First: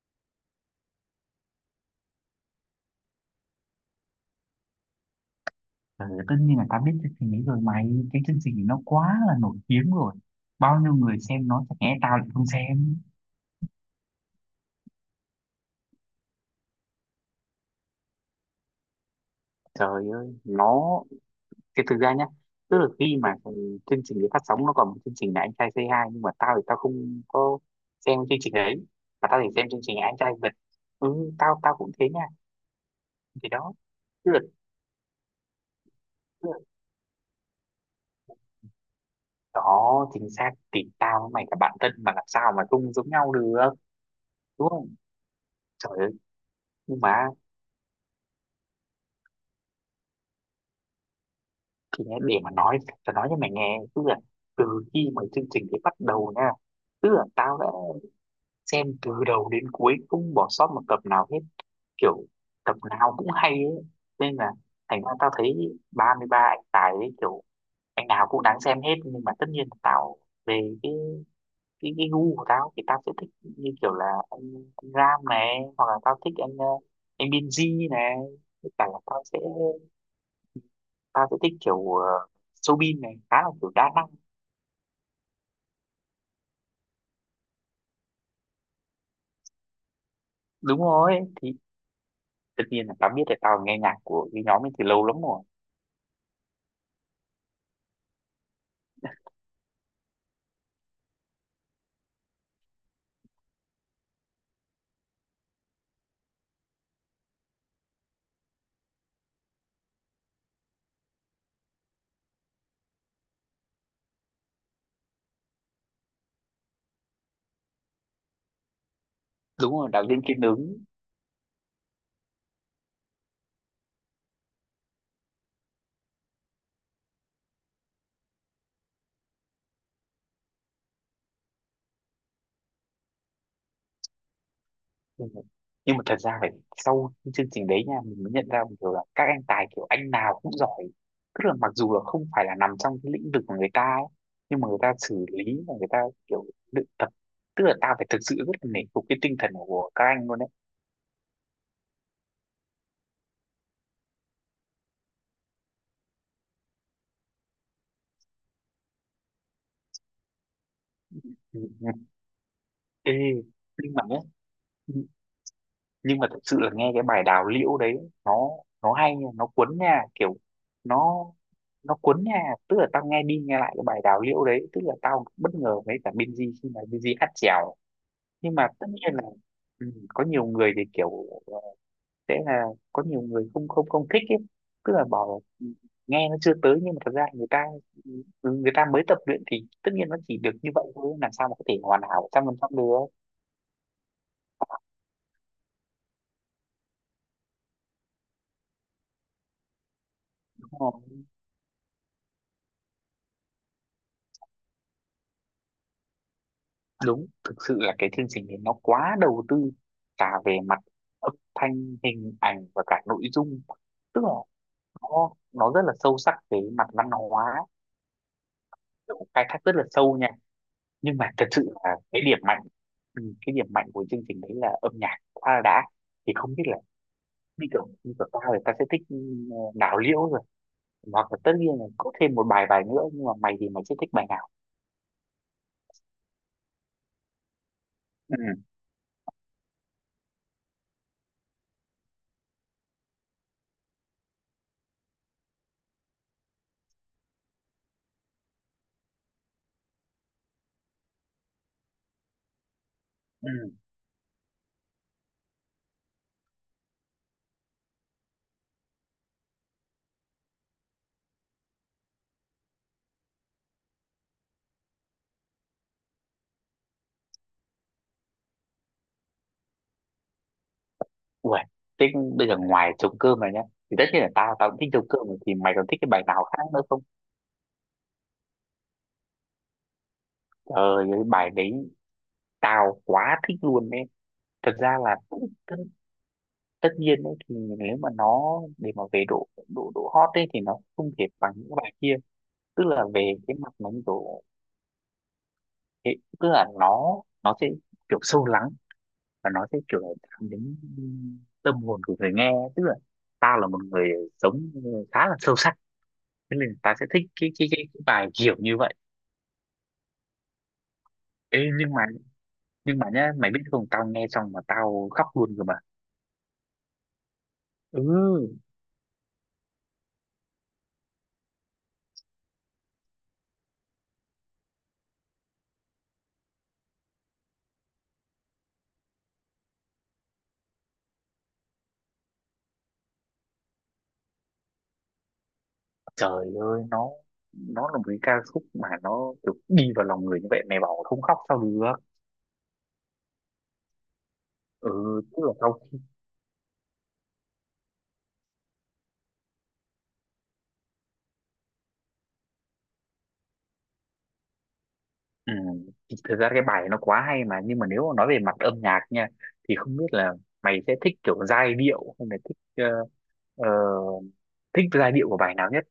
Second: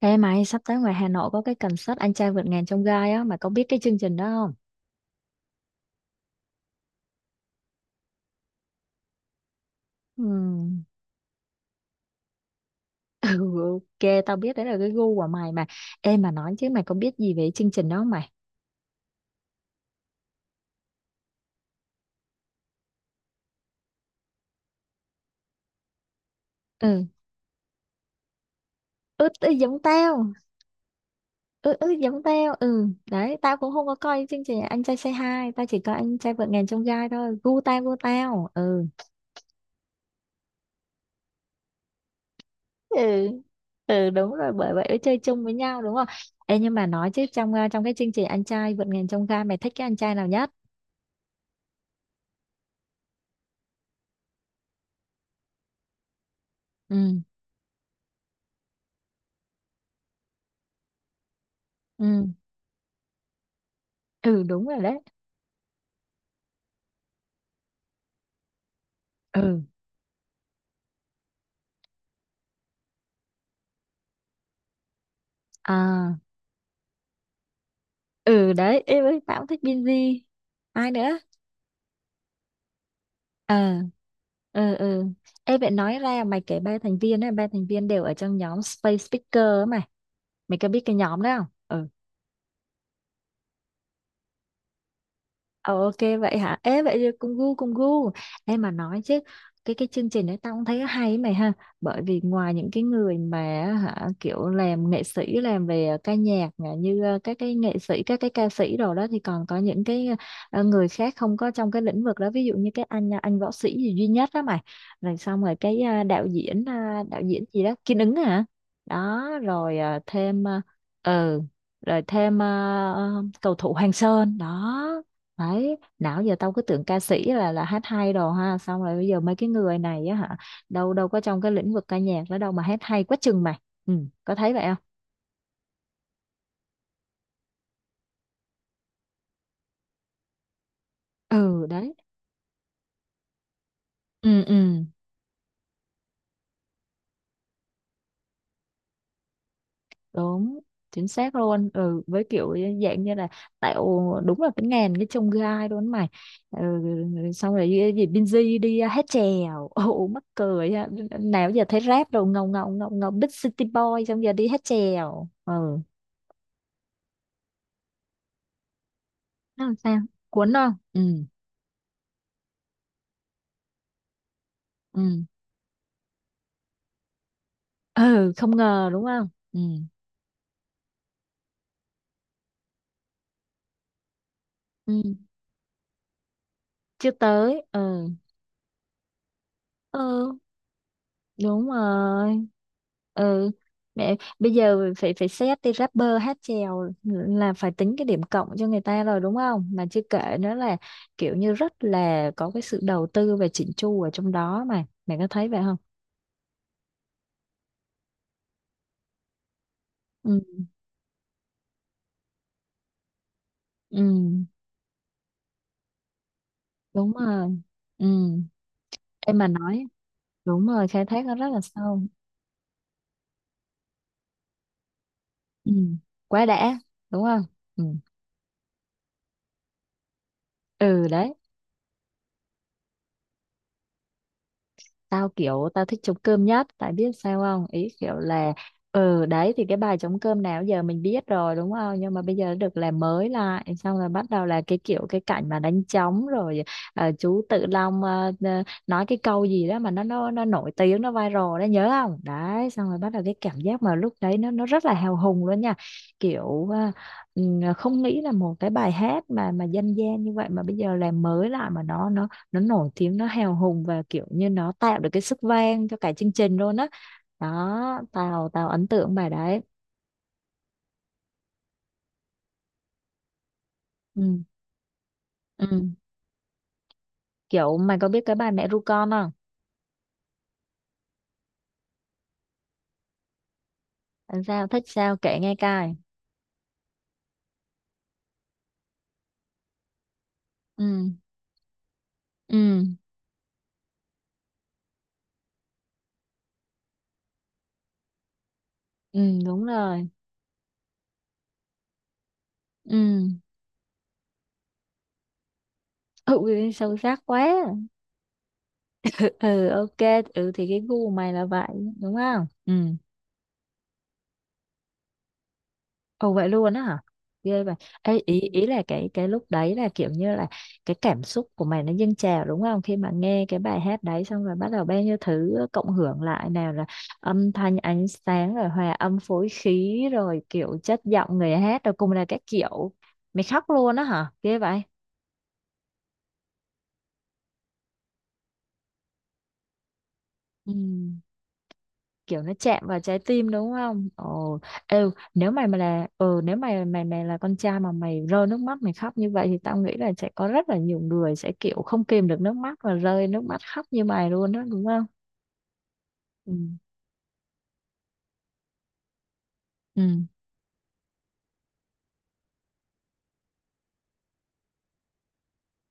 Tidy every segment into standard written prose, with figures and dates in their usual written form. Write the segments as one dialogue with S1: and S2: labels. S1: Ê mày, sắp tới ngoài Hà Nội có cái concert Anh trai vượt ngàn chông gai á, mày có biết cái chương trình đó không?
S2: Ờ, tất nhiên là tao biết chương trình ấy rồi mày. Cái chương trình ấy nó quá là nổi tiếng rồi, bao
S1: Ừm.
S2: nhiêu người xem nó chẳng lẽ tao lại không xem.
S1: Ừ, ok, tao biết đấy là cái gu của mày mà. Ê mà nói chứ mày có biết gì về chương trình đó không mày?
S2: Trời ơi cái thực ra nhá, tức là khi mà cái chương trình ấy phát sóng nó còn một chương trình là anh trai Say Hi, nhưng mà tao thì tao
S1: Ừ
S2: không có xem chương trình ấy, mà
S1: ướt,
S2: tao chỉ
S1: ừ
S2: xem
S1: giống
S2: chương trình anh
S1: tao,
S2: trai vượt. Ừ, tao tao
S1: ừ, ừ
S2: cũng thế nha.
S1: giống tao, ừ. Đấy,
S2: Thì
S1: tao cũng
S2: đó,
S1: không có coi
S2: tức là,
S1: chương trình Anh trai Say Hi, tao chỉ coi Anh trai vượt
S2: tức là
S1: ngàn chông gai thôi, gu tao, ừ.
S2: đó chính xác thì tao với mày là bạn thân mà làm sao mà không giống
S1: Ừ.
S2: nhau được,
S1: Ừ đúng rồi,
S2: đúng
S1: bởi vậy
S2: không?
S1: mới chơi chung với nhau
S2: Trời
S1: đúng không?
S2: ơi.
S1: Ê nhưng mà
S2: Nhưng
S1: nói chứ
S2: mà
S1: trong cái chương trình anh trai vượt ngàn chông gai mày thích cái anh trai nào nhất?
S2: thì nhá, để mà nói tao nói cho mày nghe, tức là từ khi mà chương trình ấy bắt đầu nha, tức
S1: Ừ.
S2: là tao đã xem từ đầu đến cuối không bỏ sót một tập nào hết, kiểu
S1: Ừ.
S2: tập nào cũng hay ấy, nên
S1: Ừ
S2: là
S1: đúng rồi đấy.
S2: thành ra tao thấy 33 anh tài ấy kiểu anh nào cũng đáng xem hết, nhưng mà tất
S1: Ừ.
S2: nhiên tao về cái gu của tao thì tao sẽ thích như kiểu là anh Ram này, hoặc là
S1: À.
S2: tao thích anh anh Binz này.
S1: Ừ
S2: Tất
S1: đấy
S2: cả là
S1: em ơi,
S2: tao
S1: tao
S2: sẽ
S1: cũng thích Binz. Ai nữa?
S2: tao sẽ thích kiểu Soobin này, khá là kiểu
S1: Ờ.
S2: đa năng.
S1: Ừ. Ừ em vậy nói ra mày kể ba thành viên ấy, ba thành viên đều ở trong nhóm Space Speaker ấy mày, mày có
S2: Đúng
S1: biết cái
S2: rồi,
S1: nhóm đó không?
S2: thì
S1: Ừ.
S2: tất nhiên là tao biết là tao nghe nhạc của cái nhóm ấy từ lâu lắm rồi.
S1: Ờ, ok vậy hả? Ê vậy thì cùng gu, cùng gu. Em mà nói chứ cái chương trình đấy tao cũng thấy hay ấy mày ha. Bởi vì ngoài những cái người mà hả kiểu làm nghệ sĩ làm về ca nhạc nè, như các cái nghệ sĩ các cái ca sĩ rồi đó thì còn có những cái người khác không có trong cái lĩnh vực đó, ví dụ như cái anh anh võ sĩ gì duy nhất đó mày. Rồi xong rồi cái đạo diễn đạo diễn gì đó Kiên Ứng hả? Đó
S2: Đúng
S1: rồi
S2: rồi,
S1: ờ,
S2: đạo diễn Kiên
S1: thêm ờ
S2: Ứng.
S1: ừ, rồi thêm cầu thủ Hoàng Sơn đó. Đấy, nào giờ tao cứ tưởng ca sĩ là hát hay đồ ha, xong rồi bây giờ mấy cái người này á hả, đâu đâu có trong cái lĩnh vực ca nhạc đó đâu mà hát hay quá chừng mày. Ừ, có thấy vậy không?
S2: Ừ. Nhưng mà thật ra phải sau cái chương trình đấy nha mình mới nhận ra một điều là các anh tài kiểu anh nào cũng giỏi, tức là
S1: Ừ,
S2: mặc
S1: đấy.
S2: dù là không phải là nằm trong cái lĩnh vực của người ta ấy,
S1: Ừ,
S2: nhưng mà người
S1: ừ,
S2: ta xử lý và người ta kiểu luyện tập, tức là tao phải thực sự rất là nể phục cái tinh thần của các anh luôn đấy.
S1: đúng, chính xác luôn. Ừ, với kiểu dạng như là tạo đúng là cái ngàn cái chông gai luôn mày. Ừ, xong rồi cái gì Binz đi hát chèo. Ồ mắc cười ha. Nào
S2: Ừ.
S1: giờ thấy
S2: Ừ.
S1: rap đồ ngầu ngầu ngầu ngầu
S2: Ê,
S1: Big City
S2: nhưng mà
S1: Boy
S2: nhé,
S1: xong giờ đi hát chèo. Ừ,
S2: nhưng mà thật sự là nghe cái bài đào liễu đấy, nó nó hay nha, nó
S1: nó làm
S2: cuốn
S1: sao?
S2: nha, kiểu
S1: Cuốn không? Ừ.
S2: nó nó cuốn nha, tức là tao nghe đi nghe lại cái bài đào liễu đấy, tức là
S1: Ừ.
S2: tao bất ngờ với cả Binz khi mà Binz hát chèo.
S1: Ừ
S2: Nhưng
S1: không
S2: mà tất
S1: ngờ đúng
S2: nhiên là,
S1: không? Ừ.
S2: ừ, có nhiều người thì kiểu ờ, sẽ là có nhiều người không không không thích ấy, tức
S1: Ừ
S2: là bảo là, ừ, nghe nó chưa tới, nhưng mà
S1: chưa
S2: thật ra là người
S1: tới,
S2: ta,
S1: ừ.
S2: ừ, người ta mới tập luyện thì tất nhiên nó
S1: Ừ
S2: chỉ được như vậy thôi, làm sao mà có
S1: đúng
S2: thể hoàn hảo một trăm
S1: rồi,
S2: phần trăm được,
S1: ừ. Mẹ, bây giờ phải phải xét đi rapper hát chèo là phải tính cái điểm cộng cho người ta rồi đúng không, mà chưa kể nữa
S2: đúng
S1: là
S2: không?
S1: kiểu như rất là có cái sự đầu tư và chỉnh chu ở trong đó mà mẹ có thấy vậy không?
S2: Đúng, thực sự là cái chương trình này nó quá đầu tư, cả
S1: Ừ.
S2: về mặt âm thanh, hình ảnh và cả nội dung,
S1: Ừ
S2: tức là nó rất là sâu sắc về mặt văn
S1: đúng
S2: hóa,
S1: rồi, ừ.
S2: nó cũng
S1: Em
S2: khai
S1: mà
S2: thác rất là
S1: nói
S2: sâu nha.
S1: đúng rồi khai
S2: Nhưng
S1: thác
S2: mà
S1: nó
S2: thật
S1: rất là
S2: sự là
S1: sâu,
S2: cái điểm mạnh, ừ, cái điểm mạnh của chương trình đấy là âm nhạc quá là
S1: ừ.
S2: đã. Thì
S1: Quá
S2: không biết là
S1: đã đúng không?
S2: như
S1: Ừ.
S2: kiểu như của tao thì tao sẽ thích, ừ, đào liễu rồi,
S1: Ừ
S2: hoặc
S1: đấy.
S2: là tất nhiên là có thêm một bài bài nữa, nhưng mà mày thì mày sẽ thích bài nào?
S1: Tao kiểu tao thích trống cơm nhất tại biết sao không, ý kiểu
S2: Ừ,
S1: là ừ đấy, thì cái bài trống cơm nào giờ mình biết rồi đúng không, nhưng mà bây giờ được làm mới lại, xong rồi bắt đầu là cái kiểu cái cảnh mà đánh trống, rồi chú Tự Long nói cái câu gì đó mà nó nổi tiếng nó viral đó nhớ không đấy, xong rồi bắt đầu cái
S2: ừ.
S1: cảm giác mà lúc đấy nó rất là hào hùng luôn nha, kiểu ừ, không nghĩ là một cái bài hát mà dân gian như vậy mà bây giờ làm mới lại mà nó nổi tiếng, nó hào hùng và kiểu như nó tạo được cái sức vang cho cả chương trình luôn á. Đó, tao tao ấn tượng bài đấy.
S2: Uầy, thế bây giờ ngoài trống cơm này nhá, thì tất
S1: Ừ.
S2: nhiên là tao tao cũng thích trống cơm rồi, thì mày
S1: Ừ
S2: còn thích cái bài nào khác nữa không?
S1: kiểu mày có biết cái bài mẹ ru con không?
S2: Trời, cái bài đấy tao quá thích luôn đấy.
S1: Làm sao
S2: Thật
S1: thích
S2: ra là
S1: sao kể nghe cài,
S2: tất nhiên đấy, thì nếu mà nó để mà về độ độ độ hot ấy thì nó
S1: ừ,
S2: không thể bằng những bài kia,
S1: ừ,
S2: tức là về cái mặt nó độ tức là nó sẽ kiểu sâu lắng,
S1: ừ
S2: và nó
S1: đúng
S2: sẽ kiểu
S1: rồi,
S2: chạm đến tâm hồn của người nghe, tức là
S1: ừ,
S2: tao là một người sống khá là sâu sắc,
S1: ừ
S2: thế nên ta
S1: sâu
S2: sẽ
S1: sắc
S2: thích
S1: quá.
S2: cái bài kiểu như vậy.
S1: Ừ, ừ, ok ừ thì cái gu mày là vậy
S2: Ê, nhưng mà
S1: đúng không, ừ.
S2: nhưng mà nhá, mày biết không, tao nghe xong mà tao khóc luôn rồi mà.
S1: Ồ vậy luôn á hả? Ghê vậy. Ê, ý
S2: Ừ.
S1: ừ, ý là cái lúc đấy là kiểu như là cái cảm xúc của mày nó dâng trào đúng không? Khi mà nghe cái bài hát đấy xong rồi bắt đầu bao nhiêu thứ cộng hưởng lại, nào là âm thanh ánh sáng rồi hòa âm phối khí rồi kiểu chất giọng người hát rồi cùng là các kiểu. Mày khóc luôn á hả? Ghê vậy.
S2: Trời ơi, nó là một cái ca khúc mà nó kiểu đi vào lòng người như vậy,
S1: Ừ.
S2: mày bảo không khóc sao được?
S1: Kiểu nó chạm vào trái tim đúng không? Ồ, ừ,
S2: Ừ, tức
S1: nếu
S2: là
S1: mày mà
S2: tao,
S1: là ừ, nếu mày mày mày là con trai mà mày rơi nước mắt mày khóc như vậy thì tao nghĩ là sẽ có rất là nhiều người sẽ kiểu không kìm được nước mắt và rơi nước mắt khóc như mày luôn đó đúng không?
S2: ừ, thì thực ra
S1: Ừ.
S2: cái bài nó quá hay mà, nhưng mà nếu mà nói về mặt âm nhạc nha thì không
S1: Ừ.
S2: biết là mày sẽ thích kiểu giai điệu hay là thích ờ, ờ, thích giai điệu của bài nào nhất?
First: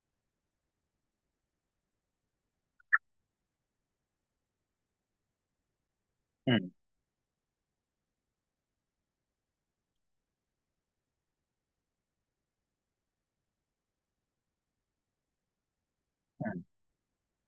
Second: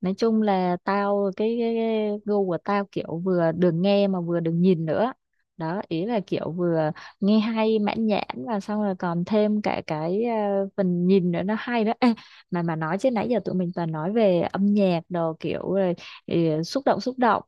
S1: Nói chung là tao cái gu của tao kiểu vừa được nghe mà vừa được nhìn nữa, đó ý là kiểu
S2: Ừ,
S1: vừa nghe hay mãn nhãn và xong rồi còn thêm cả cái phần nhìn nữa nó hay đó. Ê, mà nói chứ nãy giờ tụi mình toàn nói về âm nhạc đồ kiểu rồi
S2: ừ,
S1: ừ, xúc động xúc động,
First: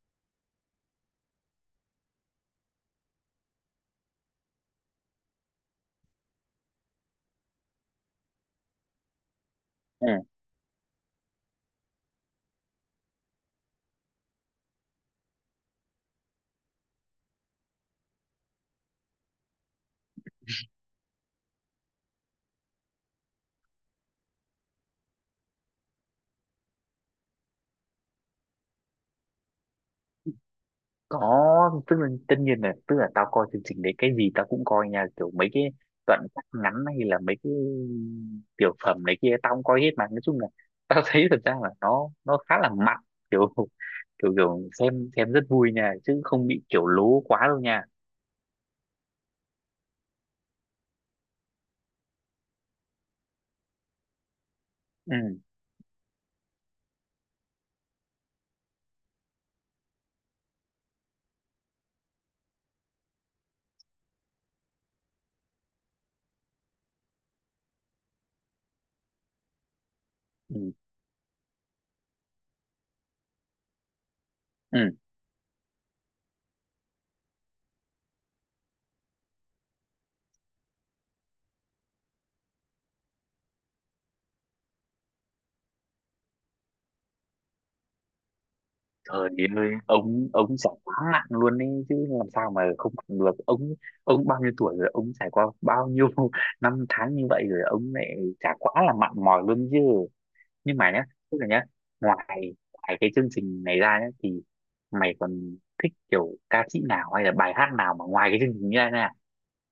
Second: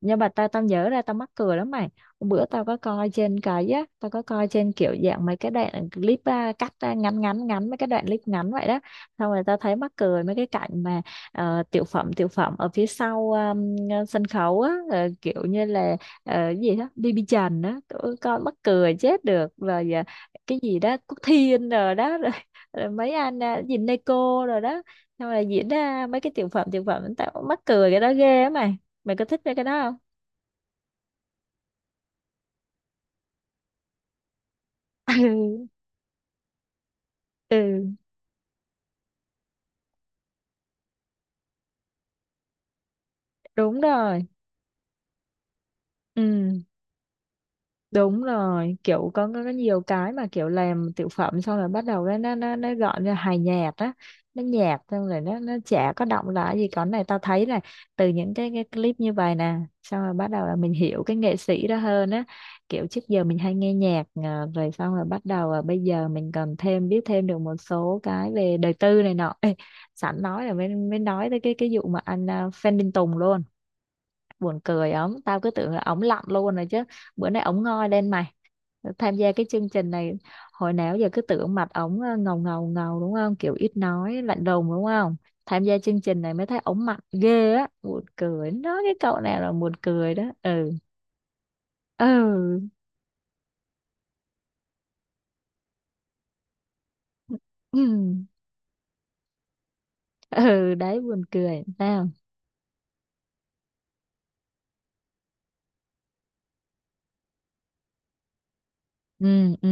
S1: nhưng mà tao tao nhớ ra tao mắc cười lắm mày. Hôm bữa tao có coi trên cái á, tao có coi trên kiểu dạng mấy cái đoạn clip à, cắt ra ngắn ngắn ngắn mấy cái đoạn clip ngắn vậy đó, xong rồi tao thấy mắc
S2: ừ.
S1: cười mấy cái cảnh mà tiểu phẩm ở phía sau sân khấu á, kiểu như là cái gì đó BB Trần á tụi con mắc cười chết được rồi, cái gì đó Quốc Thiên rồi đó rồi, rồi mấy anh à, gì Neko rồi đó, xong rồi diễn ra mấy cái tiểu phẩm tiểu phẩm, tao mắc cười cái đó ghê á mày, mày có thích mấy cái đó không?
S2: Có, tức là tất nhiên là tức là tao coi chương trình đấy cái gì tao cũng coi nha, kiểu mấy cái
S1: Ừ,
S2: đoạn cắt ngắn hay là mấy cái
S1: ừ.
S2: tiểu phẩm này kia tao cũng coi hết, mà nói chung là tao thấy thật ra là nó khá là mặn, kiểu
S1: Đúng rồi,
S2: kiểu kiểu xem rất vui nha, chứ
S1: ừ,
S2: không bị kiểu lố quá đâu nha.
S1: đúng rồi kiểu có nhiều cái mà kiểu làm tiểu phẩm xong rồi bắt đầu nó gọn ra hài nhạt á, nó nhạt xong rồi
S2: Ừ,
S1: nó chả có động lại gì, còn này tao thấy là từ những cái clip như vậy nè, xong rồi bắt đầu là mình hiểu cái nghệ sĩ đó hơn á, kiểu trước giờ mình hay nghe nhạc à, rồi xong rồi bắt đầu là bây giờ mình cần thêm biết thêm được một số cái về đời tư này nọ. Ê, sẵn nói là mới
S2: ừ,
S1: mới nói tới cái vụ mà anh à, Phan Đình Tùng luôn, buồn
S2: ừ.
S1: cười ổng, tao cứ tưởng là ổng lặn luôn rồi chứ, bữa nay ổng ngoi lên mày, tham gia cái chương trình này, hồi nào giờ cứ tưởng mặt ổng ngầu ngầu ngầu đúng không, kiểu ít nói lạnh lùng đúng không, tham gia chương trình này mới thấy ổng mặt ghê á, buồn cười nói cái cậu
S2: Trời
S1: này là
S2: ơi,
S1: buồn cười đó,
S2: ông
S1: ừ.
S2: trải quá nặng luôn ấy chứ, làm sao mà
S1: Ừ,
S2: không mặn được ông? Ông bao nhiêu tuổi rồi, ông trải qua bao nhiêu năm tháng như vậy rồi, ông
S1: ừ,
S2: lại chả quá là mặn mòi luôn chứ.
S1: ừ.
S2: Nhưng mà
S1: Đấy
S2: nhá,
S1: buồn
S2: tức là
S1: cười.
S2: nhá,
S1: Nào
S2: ngoài ngoài cái chương trình này ra nhá thì mày còn thích kiểu ca sĩ nào hay là bài hát nào mà ngoài cái chương trình ra nè?
S1: ừ, ừ,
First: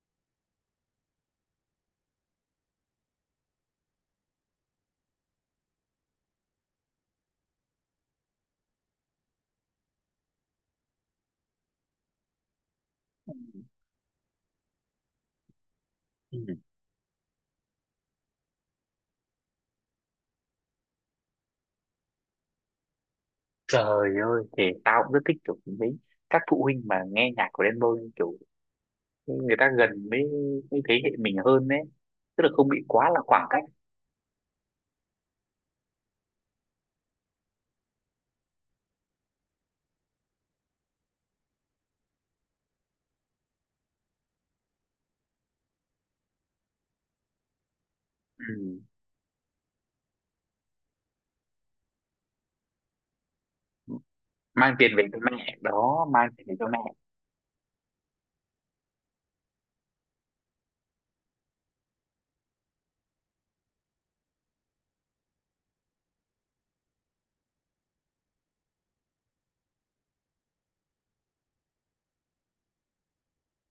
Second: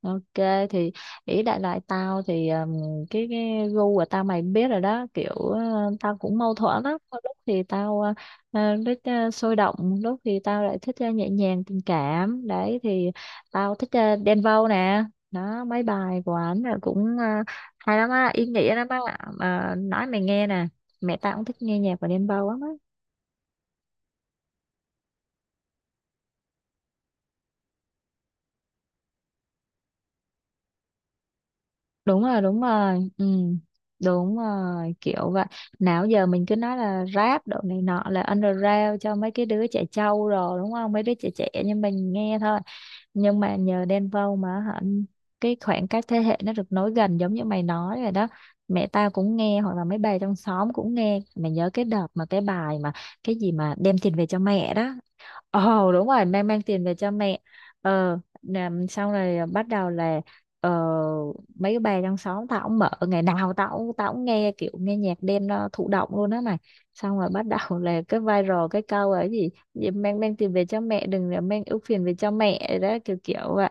S1: ok thì ý đại loại tao thì cái gu của tao mày biết rồi đó, kiểu tao cũng mâu thuẫn lắm, có lúc thì tao thích sôi động, lúc thì tao lại thích nhẹ nhàng tình cảm, đấy thì tao thích Đen Vâu nè, đó mấy bài của
S2: Ừ.
S1: ảnh là cũng hay lắm á, ý nghĩa lắm á, mà nói mày nghe nè, mẹ tao cũng thích nghe nhạc của Đen Vâu lắm á.
S2: Trời ơi, thì tao cũng rất thích kiểu mấy các phụ huynh mà nghe nhạc của Đen Vâu, kiểu người ta gần với thế hệ mình hơn đấy,
S1: Đúng rồi
S2: tức là
S1: đúng
S2: không bị
S1: rồi,
S2: quá là
S1: ừ
S2: khoảng cách.
S1: đúng rồi kiểu vậy. Nào giờ mình cứ nói là rap độ này nọ là underground cho mấy cái đứa trẻ trâu rồi đúng không, mấy đứa trẻ trẻ nhưng mình nghe thôi, nhưng mà nhờ Đen Vâu mà hả cái khoảng cách thế hệ nó được nối gần giống như mày nói rồi đó,
S2: Ừ.
S1: mẹ tao cũng nghe hoặc là mấy bà trong xóm cũng nghe, mày nhớ cái đợt mà cái bài mà cái gì mà đem tiền về cho mẹ
S2: Mang
S1: đó.
S2: tiền về cho mẹ
S1: Ồ đúng
S2: đó,
S1: rồi,
S2: mang
S1: mang
S2: tiền về
S1: mang
S2: cho mẹ.
S1: tiền về cho mẹ. Ờ làm sau này bắt đầu là ờ, mấy cái bà trong xóm tao cũng mở, ngày nào tao cũng nghe kiểu nghe nhạc đêm, nó thụ động luôn á mày, xong rồi bắt đầu là cái viral cái câu ấy gì, gì mang mang tiền về cho mẹ đừng là mang ưu phiền về cho mẹ đó, kiểu kiểu vậy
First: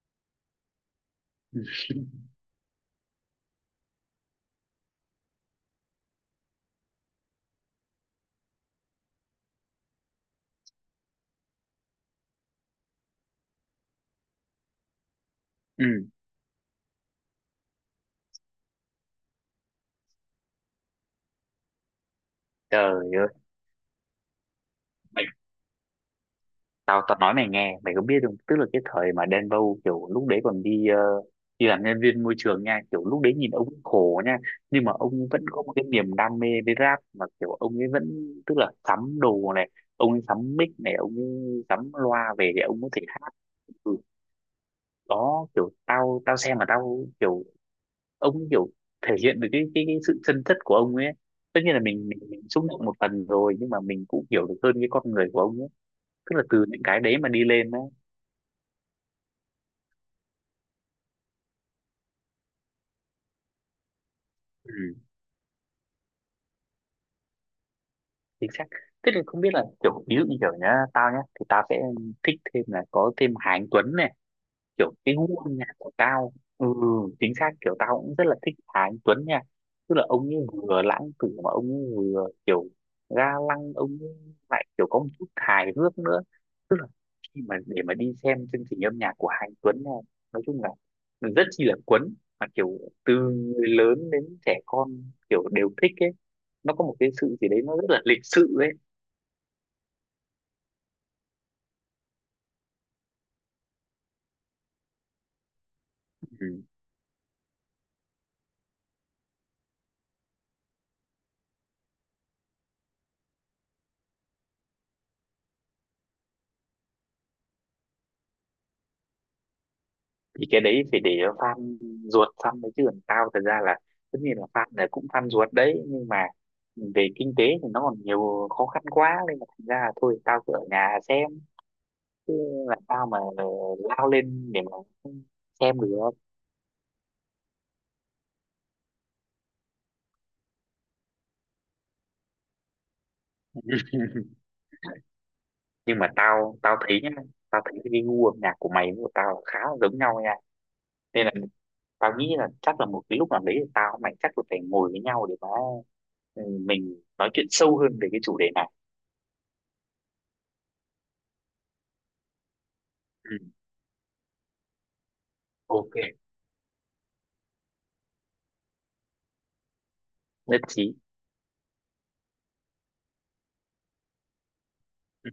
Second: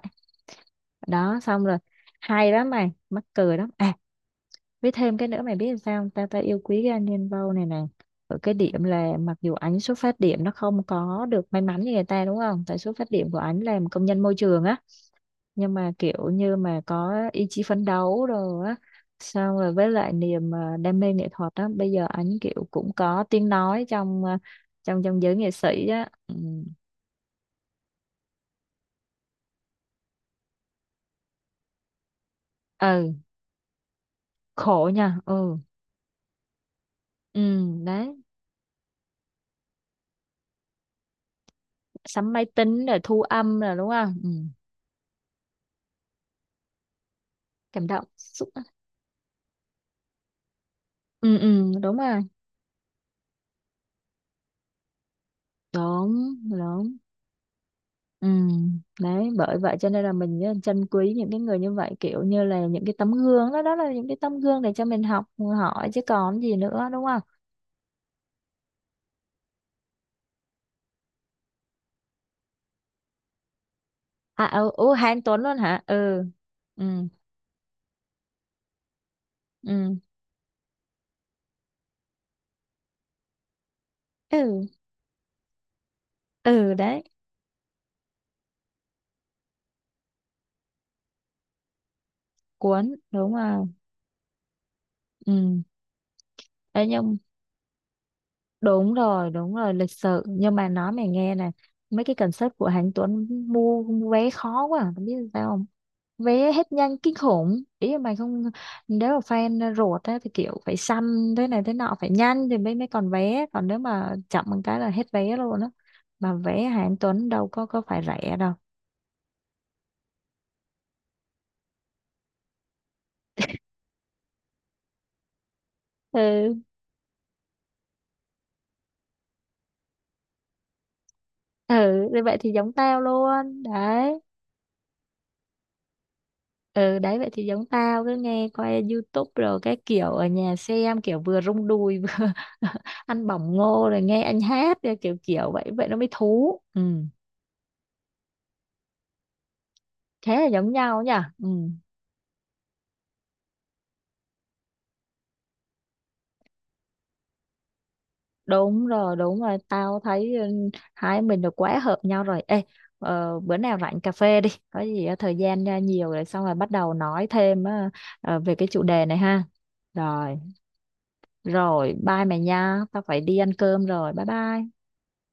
S1: đó,
S2: Ừ.
S1: xong rồi hay lắm mày mắc cười lắm. À với thêm cái nữa mày biết sao không? Ta ta yêu quý cái anh nhân Vâu này này, ở cái điểm là mặc dù ảnh xuất phát điểm nó không có được may mắn như người ta đúng không, tại xuất phát điểm của ảnh làm công nhân môi trường á, nhưng mà
S2: Ừ.
S1: kiểu như mà có ý chí phấn đấu rồi á, xong rồi với lại niềm đam mê nghệ thuật á, bây giờ ảnh kiểu cũng
S2: Trời
S1: có
S2: ơi,
S1: tiếng nói trong trong trong giới nghệ sĩ á, ừ.
S2: tao tao nói mày nghe, mày có biết không, tức là cái thời mà Đen Vâu kiểu lúc đấy còn đi đi làm nhân viên môi trường nha, kiểu
S1: Ừ
S2: lúc đấy nhìn ông khổ nha, nhưng
S1: khổ
S2: mà
S1: nha,
S2: ông vẫn
S1: ừ,
S2: có một cái niềm đam mê với rap mà,
S1: ừ
S2: kiểu ông ấy vẫn,
S1: đấy,
S2: tức là sắm đồ này, ông ấy sắm mic này, ông ấy sắm loa
S1: sắm máy
S2: về để ông
S1: tính
S2: có
S1: rồi
S2: thể
S1: thu
S2: hát.
S1: âm rồi đúng
S2: Ừ.
S1: không, ừ.
S2: Đó, kiểu tao tao xem mà tao kiểu
S1: Cảm động
S2: ông ấy
S1: xúc.
S2: kiểu thể hiện được cái sự chân chất của ông ấy,
S1: Ừ,
S2: tất
S1: ừ
S2: nhiên là
S1: đúng
S2: mình mình,
S1: rồi,
S2: mình xúc động một phần rồi, nhưng mà mình cũng hiểu được hơn cái con người của ông ấy,
S1: đúng
S2: tức là từ những
S1: đúng,
S2: cái đấy mà đi lên đó.
S1: ừ. Đấy bởi vậy cho nên là mình á, trân quý những cái người như vậy, kiểu như là những cái tấm gương, đó đó là những cái tấm gương để cho
S2: Ừ.
S1: mình học hỏi chứ còn gì nữa đúng không?
S2: Chính xác, tức là không biết là kiểu ví dụ như kiểu nhá, tao nhá thì tao sẽ thích thêm là có thêm Hà Anh Tuấn này,
S1: À ừ,
S2: kiểu
S1: ừ
S2: cái
S1: Hán
S2: gu
S1: Tuấn luôn
S2: âm nhạc
S1: hả,
S2: của
S1: ừ,
S2: tao. Ừ,
S1: ừ,
S2: chính xác, kiểu tao cũng rất là thích Hà Anh Tuấn nha, tức
S1: ừ,
S2: là ông ấy vừa lãng tử mà ông ấy vừa kiểu ga lăng, ông ấy lại
S1: ừ,
S2: kiểu có một chút hài hước nữa,
S1: ừ
S2: tức là
S1: đấy,
S2: khi mà để mà đi xem chương trình âm nhạc của Hà Anh Tuấn này nói chung là rất chi là cuốn, mà kiểu
S1: cuốn
S2: từ
S1: đúng
S2: người
S1: không,
S2: lớn đến trẻ con
S1: ừ
S2: kiểu đều thích ấy, nó có
S1: đấy
S2: một cái
S1: nhưng
S2: sự gì đấy nó rất là lịch sự ấy.
S1: đúng rồi lịch sự, nhưng mà nói mày nghe nè mấy cái concept của Hán Tuấn, mua vé khó quá không biết sao không? Vé
S2: Ừ.
S1: hết nhanh kinh khủng, ý là mày không, nếu mà fan ruột á thì kiểu phải săn thế này thế nọ, phải nhanh thì mới mới còn vé, còn nếu mà chậm một cái là hết vé luôn á, mà vé hạng Tuấn đâu có phải rẻ đâu.
S2: Thì cái đấy phải để fan ruột săn đấy, chứ còn tao thật ra là tất nhiên là fan này cũng fan ruột đấy, nhưng mà
S1: Ừ,
S2: về kinh tế thì nó còn nhiều khó khăn quá nên là thành ra là thôi tao cứ ở nhà xem,
S1: ừ thì
S2: chứ
S1: vậy thì giống
S2: là
S1: tao
S2: tao mà
S1: luôn
S2: lao
S1: đấy,
S2: lên để mà xem được.
S1: ừ đấy vậy thì giống tao cứ nghe coi YouTube rồi cái kiểu ở nhà xem kiểu vừa rung đùi vừa ăn bỏng ngô rồi nghe anh hát kiểu kiểu vậy vậy nó
S2: Nhưng
S1: mới
S2: mà tao
S1: thú,
S2: tao
S1: ừ.
S2: thấy nhá, tao thấy cái gu âm nhạc của mày với của tao là khá là giống nhau nha,
S1: Thế là giống nhau nhỉ,
S2: nên là
S1: ừ.
S2: tao nghĩ là chắc là một cái lúc nào đấy thì tao với mày chắc là phải ngồi với nhau để mà, ừ, mình nói chuyện sâu hơn về cái chủ đề này.
S1: Đúng rồi, tao thấy ừ, hai mình được quá hợp nhau rồi. Ê,
S2: Ừ.
S1: bữa nào rảnh cà phê đi, có gì á, thời gian ra
S2: OK.
S1: nhiều rồi xong rồi bắt đầu nói thêm á, về cái chủ đề này ha. Rồi,
S2: Nhất trí.
S1: rồi, bye mày nha, tao phải đi ăn cơm rồi, bye bye.
S2: Ừ.